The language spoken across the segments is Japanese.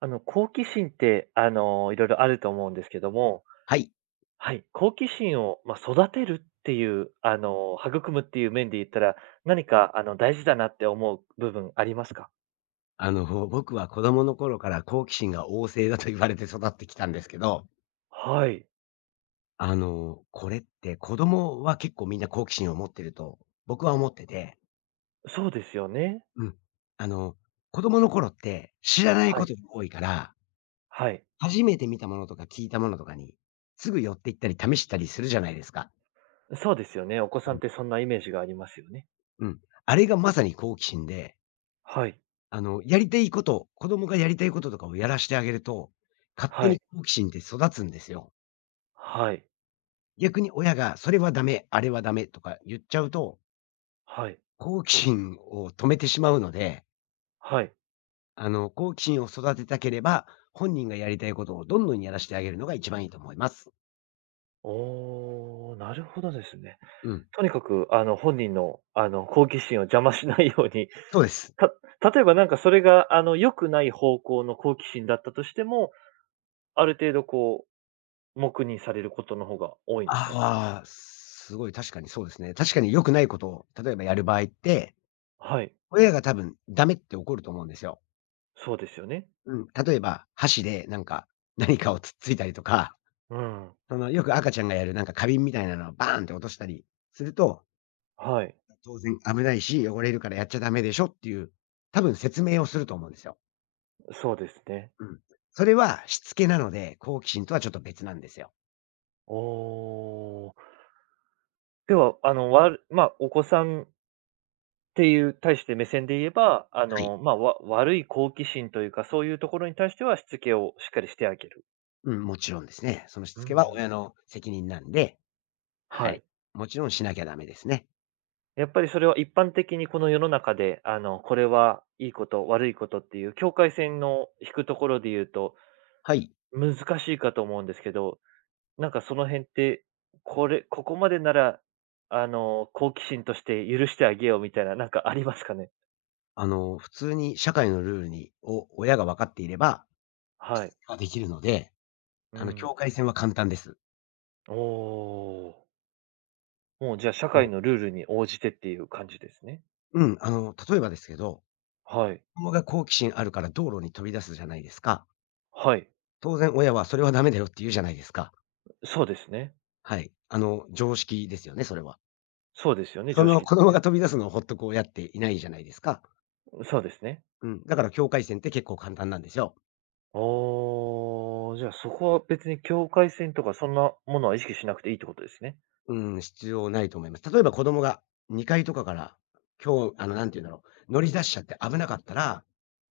好奇心って、いろいろあると思うんですけども、はい。はい、好奇心を、まあ、育てるっていう、育むっていう面で言ったら、何か、大事だなって思う部分ありますか？僕は子供の頃から好奇心が旺盛だと言われて育ってきたんですけど、はい、これって子供は結構みんな好奇心を持ってると僕は思ってて、そうですよね。うん。あの、子供の頃って知らないはこい、とが多いから、はい。初めて見たものとか聞いたものとかに、すぐ寄っていったり試したりするじゃないですか。そうですよね。お子さうんっん。てそんなイメージがありますよね。うん。あれがまさに好奇心で、はい、やりたいこと、子供がやりたいこととかをやらしてあげると、勝手はにい、好奇心って育つんですよ。はい、逆に親が「それはダメ、あれはダメ」とか言っちゃうと、はい、好奇心を止めてしまうので、はい。好奇心を育てたければ、本人がやりたいことをどんどんやらせてあげるのが一番いいと思います。おお、なるほどですね。うん、とにかく、本人の、好奇心を邪魔しないように。そうです。例えば、なんかそれが良くない方向の好奇心だったとしても、ある程度こう、黙認されることの方が多いんですかね？ああ、すごい確かにそうですね。確かに良くないことを、例えばやる場合って、はい、親が多分ダメって怒ると思うんですよ。そうですよね。うん、例えば、箸でなんか、何かをつっついたりとか、うん、その、よく赤ちゃんがやるなんか花瓶みたいなのをバーンって落としたりするとはい、当然危ないし、汚れるからやっちゃダメでしょっていう、多分説明をすると思うんですよ。そうですね。うん。それはしつけなので、好奇心とはちょっと別なんですよ。おお。では、まあ、お子さんっていう対して目線で言えば、はい。まあ、悪い好奇心というか、そういうところに対してはしつけをしっかりしてあげる。うん、もちろんですね。そのしうつんうけはん。親の責任なんで、ははい。い。もちろんしなきゃダメですね。やっぱりそれは一般的にこの世の中で、これはいいこと、悪いことっていう境界線の引くところで言うと、はい。難しいかと思うんですけど、なんかその辺って、これここまでなら、好奇心として許してあげようみたいな、なんかありますかね？普通に社会のルールに、を親が分かっていれば、しはつい。けはできるので、うん。境界線は簡単です。おお。もうじゃあ社うん。会のルールに応じてっていう感じですね。例えばですけど、はい。子供が好奇心あるから道路に飛び出すじゃないですか。はい。当然親はそれはダメだよって言うじゃないですか。そうですね。はい。常識ですよね、それは。そうですよね、そ常の識で子す供ね。が飛び出すのをほっとこうやっていないじゃないですか。そうですね。うん。だから境界線って結構簡単なんですよ。ああ、じゃあ、そこは別に境界線とかそんなものは意識しなくていいってことですね。うん、必要ないと思います。例えば子供が2階とかから、今日、なんて言うんだろう、乗り出しちゃって危なかったら、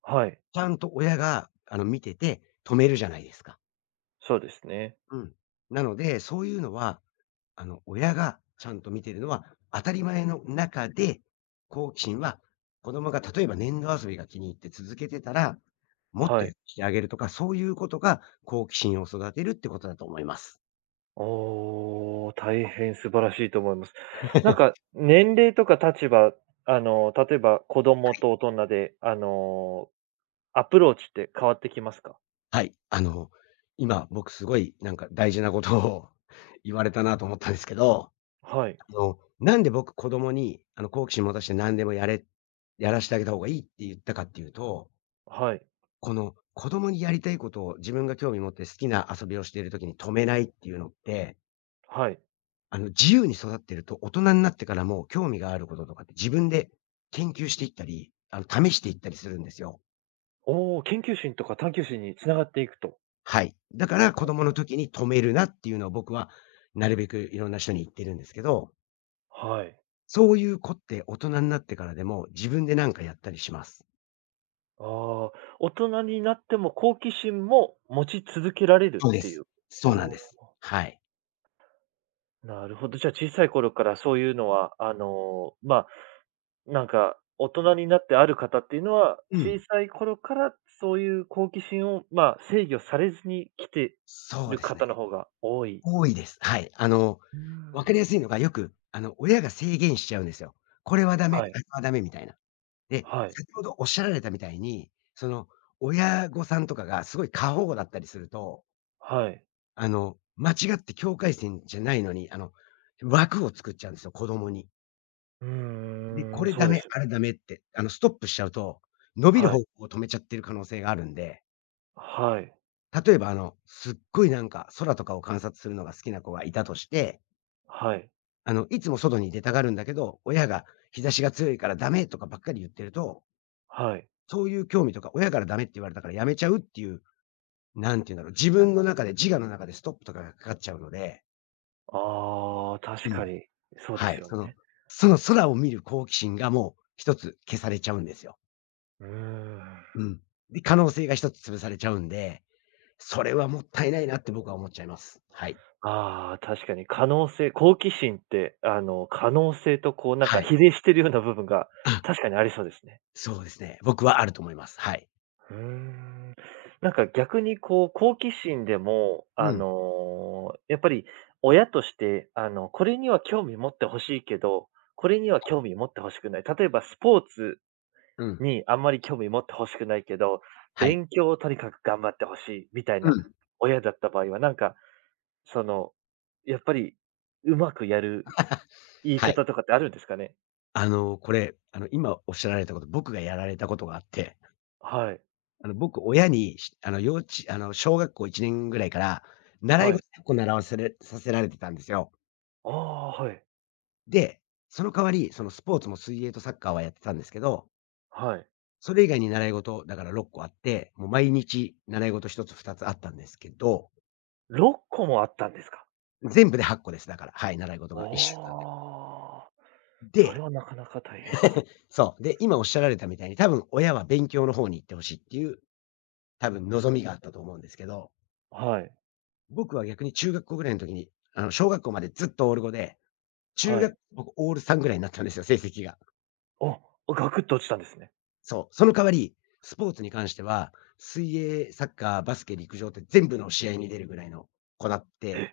はい、ちゃんと親が、見てて止めるじゃないですか。そうですね。うん。なので、そういうのは、親がちゃんと見てるのは当たり前の中で、好奇心は子供が例えば粘土遊びが気に入って続けてたら、もっとはやっい。てしてあげるとか、そういうことが好奇心を育てるってことだと思います。おお、大変素晴らしいと思います。なんか、年齢とか立場、例えば子供と大人で、アプローチって変わってきますか？はい。今僕すごいなんか大事なことを 言われたなと思ったんですけど、はい、なんで僕子供にあの好奇心持たせて何でもやれ、やらせてあげた方がいいって言ったかっていうと、はい、この、子供にやりたいことを自分が興味持って好きな遊びをしているときに止めないっていうのって、はい。自由に育ってると大人になってからも興味があることとかって自分で研究していったり、試していったりするんですよ。おお、研究心とか探求心に繋がっていくと。はい。だから子供の時に止めるなっていうのを僕はなるべくいろんな人に言ってるんですけど、はい。そういう子って大人になってからでも自分で何かやったりします。ああ、大人になっても好奇心も持ち続けられるそうっでていす。う。あそあ。うなんです。はい。なるほど。じゃあ小さい頃からそういうのは、ま、あなんか、大人になってある方っていうのは、う小ん。さい頃からそういう好奇心を、ま、あ制御されずに来てそうるですね。方の方が多い。多いです。はい。うん。分かりやすいのがよく、親が制限しちゃうんですよ。これはダメ、はあい、れはダメみたいな。で、はい、先ほどおっしゃられたみたいに、その、親御さんとかがすごい過保護だったりすると、はい。間違って境界線じゃないのに、枠を作っちゃうんですよ、子供に。うで、こーん、れそダうでメ、す。あれダメって、ストップしちゃうと、伸びるは方い、向を止めちゃってる可能性があるんで、はい、例えば、すっごいなんか空とかを観察するのが好きな子がいたとしてはい、いつも外に出たがるんだけど、親が日差しが強いからダメとかばっかり言ってると、はい。そういう興味とか、親からダメって言われたからやめちゃうっていう、なんて言うんだろう、自分の中で、自我の中でストップとかがかかっちゃうので、ああ、う確ん。かに、そうではい、すよその、ね。その空を見る好奇心がもう一つ消されちゃうんですよ。うーん。うん。で、可能性が一つ潰されちゃうんで、それはもったいないなって僕は思っちゃいます。はい。ああ、確かに可能性好奇心って、可能性とこうなんはかい。比例してるような部分があ、確かにありそうですね。そうですね。僕はあると思います。はい。うーん。なんか逆にこう好奇心でも、うん、やっぱり親として、これには興味持ってほしいけど、これには興味持ってほしくない。例えばスポーツうん、にあんまり興味持ってほしくないけど、はい。勉強をとにかく頑張ってほしいみたいうなん、親だった場合は、なんかその、やっぱりうまくやる言いはい。方とかってあるんですかね？これ、今おっしゃられたこと、僕がやられたことがあって、はい。僕、親に、しあの、小学校1年ぐらいから、習いは事い。結構習わせれさせられてたんですよ。ああ、はい。で、その代わり、そのスポーツも水泳とサッカーはやってたんですけど、はい。それ以外に習い事、だから6個あって、もう毎日習い事1つ2つあったんですけど、6個もあったんですか？全部で8個です、だから、はい、習い事おが1週間で。お、それで、はなかなか大変だ。そう、で、今おっしゃられたみたいに、多分親は勉強の方に行って欲しいっていう、多分望みがあったと思うんですけどはい。僕は逆に中学校ぐらいの時に、小学校までずっとオール5で、中は学い。僕オール3ぐらいになったんですよ、成績が。あ、ガクッと落ちたんですね。そう。その代わり、スポーツに関しては、水泳、サッカー、バスケ、陸上って全部の試合に出るぐらいの子だっえ、て、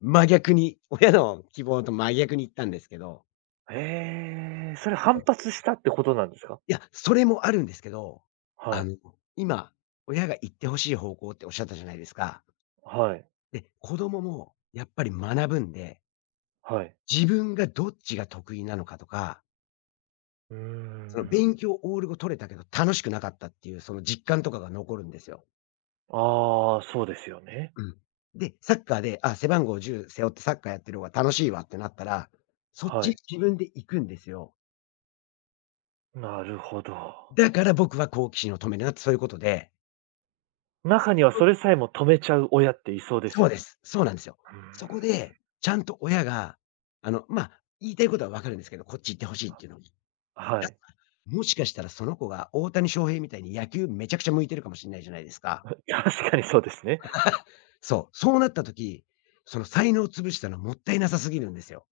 真逆に、親の希望と真逆に行ったんですけど、ええ、それそ反う。発したってことなんですか？いや、それもあるんですけど、はあい。の、今、親が行ってほしい方向っておっしゃったじゃないですか。はい。で、子供もやっぱり学ぶんで、はい。自分がどっちが得意なのかとかうーそのん。勉強オール語取れたけど楽しくなかったっていうその実感とかが残るんですよ。ああ、そうですよね。うん。で、サッカーで、あ、背番号10背負ってサッカーやってる方が楽しいわってなったら、そっはちい。自分で行くんですよ。なるほど。だから僕は好奇心を止めるなってそういうことで、中にはそそれさえも止めちゃう親っていそうですうよでね。す。そうなんですよ。うーん。そこで、ちゃんと親が、まあ、言いたいことはわかるんですけど、こっち行ってほしいっていうのを。はい。もしかしたらその子が大谷翔平みたいに野球めちゃくちゃ向いてるかもしれないじゃないですか。確かにそうですね。そう、そうなった時、その才能を潰したのもったいなさすぎるんですよ。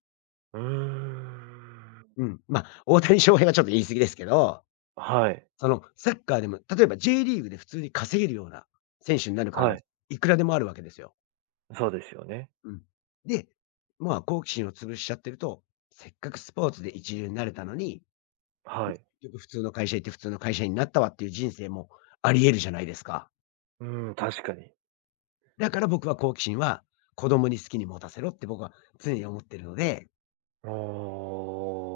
うーん。うん。まあ、大谷翔平はちょっと言い過ぎですけど、はい。そのサッカーでも、例えば J リーグで普通に稼げるような選手になる可能は性い。いくらでもあるわけですよ。そうですよね。うん。で、まあ、好奇心を潰しちゃってると、せっかくスポーツで一流になれたのに、はい。結局普通の会社行って普通の会社員になったわっていう人生もあり得るじゃないですか。うーん、確かに。だから僕は好奇心は子供に好きに持たせろって僕は常に思ってるので。お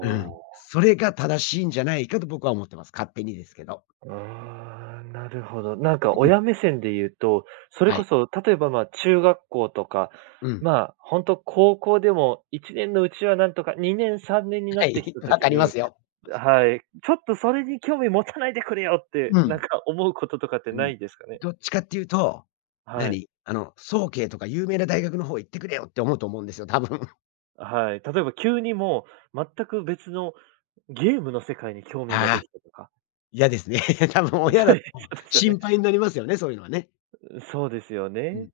うん。それが正しいんじゃないかと僕は思ってます。勝手にですけど。あー、なるほど。なんかうん。親目線で言うと、それはこい。そ例えば、ま、中学校とか、うん。まあ、本当高校でも1年のうちはなんとか、2年、3年になはってきい、た分時かりまに、すよ。はい、ちょっとそれに興味持たないでくれよって、うなんん。か思うこととかってうなん。いですかね？どっちかっていうと、はい。何、あの、早慶とか有名な大学の方行ってくれよって思うと思うんですよ、多分。はい。例えば急にもう全く別のゲームの世界に興味がでああ、きたとか。嫌ですね。多分 親そだうとですよ心ね。配になりますよね、そういうのはね。そうですようん。ね。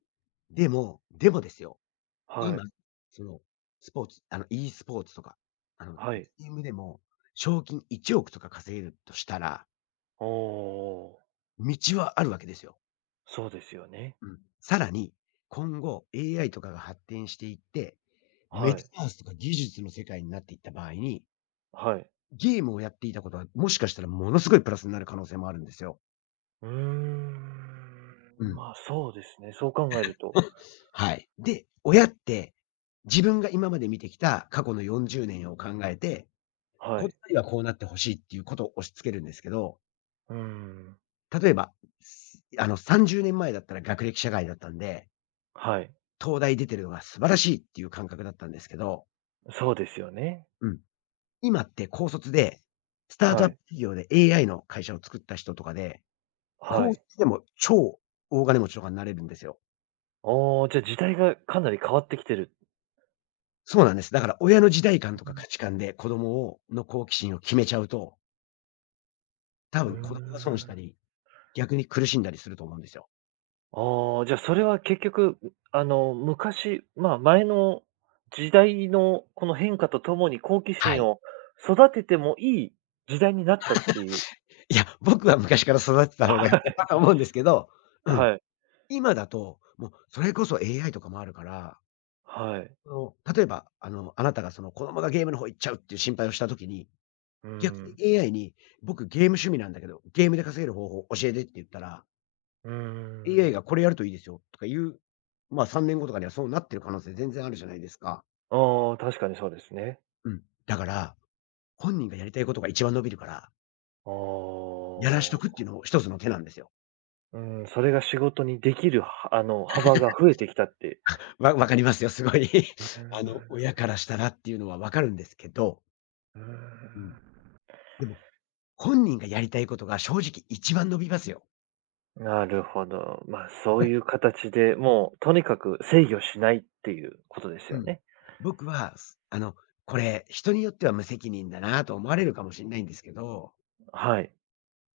でもですよ、は今、い。その、スポーツ、e スポーツとか、あの、はい。チームでも賞金1億とか稼げるとしたら、おお。道はあるわけですよ。そうですよね。うん。さらに、今後 AI とかが発展していって、メはタい。バースとか技術の世界になっていった場合に、はい。ゲームをやっていたことは、もしかしたらものすごいプラスになる可能性もあるんですよ。うーうん。ん。まあ、そうですね。そう考えると。はい。で、親って、自分が今まで見てきた過去の40年を考えて、はこっい。ちはこうなってほしいっていうことを押し付けるんですけど、うーん。例えば、すあの30年前だったら学歴社会だったんで、はい。東大出てるのが素晴らしいっていう感覚だったんですけど、そうですよね。うん。今って高卒で、スタートアはップい。企業で AI の会社を作った人とかで、は高い。卒でも超大金持ちとかになれるんですよ。おお、じゃ、時代がかなり変わってきてる。そうなんです。だから親の時代感とか価値観で子供をの好奇心を決めちゃうと、多う分ん。う子供が損したーん。り、逆に苦しんだりすると思うんですよ。ああ、じゃあそれは結局、昔、まあ、前の時代のこの変化とともに好奇は心い。を育ててもいい時代になったっていう。いや、僕は昔から育てた方が良かっ たと思うんですけど、うん。はい。今だと、もうそれこそ AI とかもあるから、はい。例えば、あなたがその子供がゲームの方行っちゃうっていう心配をした時にう逆に ん。AI に、僕ゲーム趣味なんだけど、ゲームで稼げる方法教えてって言ったら、う AI ん。がこれやるといいですよとか言う、まあ、3年後とかにはそうなってる可能性全然あるじゃないですか。ああ、確かにそうですね。うん。だから、本人がやりたいことが一番伸びるから、あやらしとくっあ。ていうのも一つの手なんですよ。うん、それが仕事にできる、はあの、幅が増えてきたって。わかりますよ、すごい。う ん、親からしたらっていうのはわかるんですけど、うん。うん。でも、本人がやりたいことが正直一番伸びますよ。なるほど。まあ、そういう形で、もうとにかく制御しないっていうことですうよん。ね。僕は、すあの、これ、人によっては無責任だなと思われるかもしれないんですけど、はい、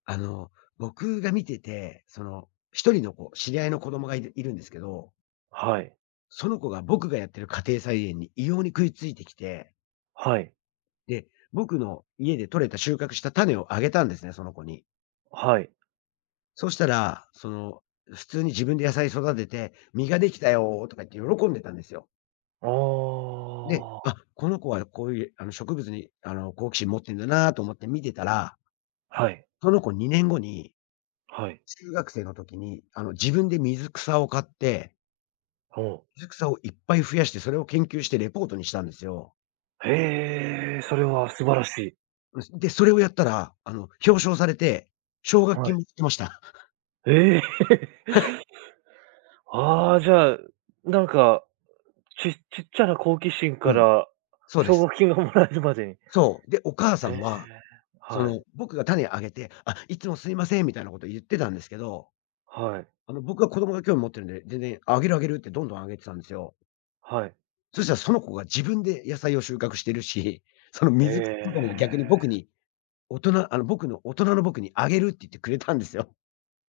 あの、僕が見てて、一人の子、知り合いの子供がいるんですけど、はい、その子が僕がやってる家庭菜園に異様に食いついてきて、はい、で、僕の家で採れた収穫した種をあげたんですね、その子に。はい。そしたら、普通に自分で野菜育てて、実ができたよーとか言って喜んでたんですよ。あで、あ、あ、この子はこういう、植物に、好奇心持ってんだなと思って見てたらはい、その子2年後に、はい。中学生の時に、自分で水草を買って、お、水草をいっぱい増やして、それを研究してレポートにしたんですよ。へえ、それは素晴らしい。うん、で、それをやったら、表彰されて、奨学は金い。も来ました。ええ。ああ、じゃあ、なんか、ちっちゃな好奇心うかん、らそうで奨す。学金がもらえるまでに。そう。で、お母さへんえ、は、はい、僕が種あげて、「あ、いつもすいません」みたいなこと言ってたんですけど、はい、僕は子供が興味持ってるんで、全然「あげるあげる」ってどんどんあげてたんですよ。はい。そしたらその子が自分で野菜を収穫してるし、そのえ水草とかも逆に僕え。に大人あの、僕の大人の僕にあげるって言ってくれたんですよ。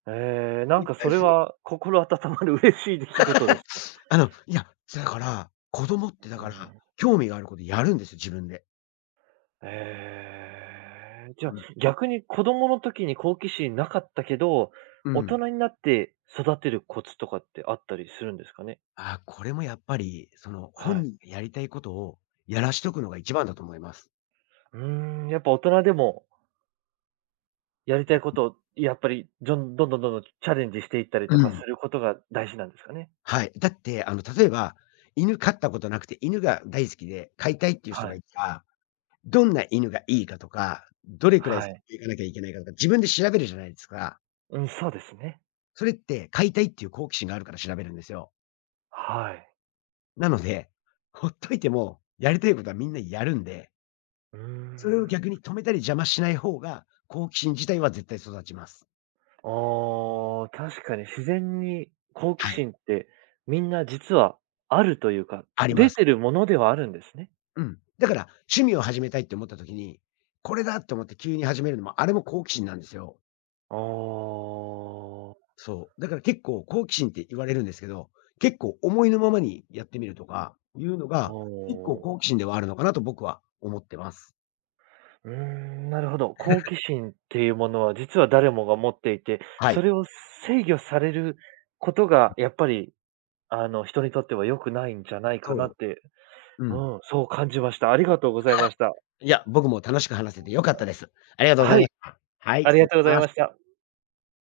ええ、ないんっかぱいそれ増えは心温まる嬉しい出来事ですね。あの、いや、だから、子供ってだうから、ん。興味があることやるんですよ、自分で。ええ、じゃうあ、ん。逆に子供の時に好奇心なかったけど、う大ん。人になって育てるコツとかってあったりするんですかね？ああ、これもやっぱり、本はい。人がやりたいことをやらしとくのが一番だと思います。うーん、やっぱ大人でもやりたいことをやっぱり、どんどんどんどんどんチャレンジしていったりうとかん。することが大事なんですかね？はい。だって、例えば、犬飼ったことなくて、犬が大好きで飼いたいっていう人はがいい。たら、どんな犬がいいかとか、どれくらいはい。行かなきゃいけないかとか、自分で調べるじゃないですか。うん、そうですね。それって飼いたいっていう好奇心があるから調べるんですよ。はい。なので、ほっといても、やりたいことはみんなやるんで、うーそれをん。逆に止めたり邪魔しない方が、好奇心自体は絶対育ちます。ああ、確かに自然に好奇はい。心ってみんな実はあるというか、ありま出す。てるものではあるんですね。うん。だから、趣味を始めたいって思った時に、これだと思って急に始めるのも、あれも好奇心なんですよ。ああ、おそう。だから結構好奇心って言われるんですけど、結構思いのままにやってみるとか、いうのが、結構好お奇心ではあるのかなと僕は思ってます。うーん、なるほど。好奇心っていうものは実は誰もが持っていて、はそい。れを制御されることがやっぱり、人にとっては良くないんじゃないかなっそて、う。ううん。ん、そう感じました。ありがとうございました。いや、僕も楽しく話せて良かったです。ありがとうございはまい、した。はい、あり失が礼しとうございまます。した。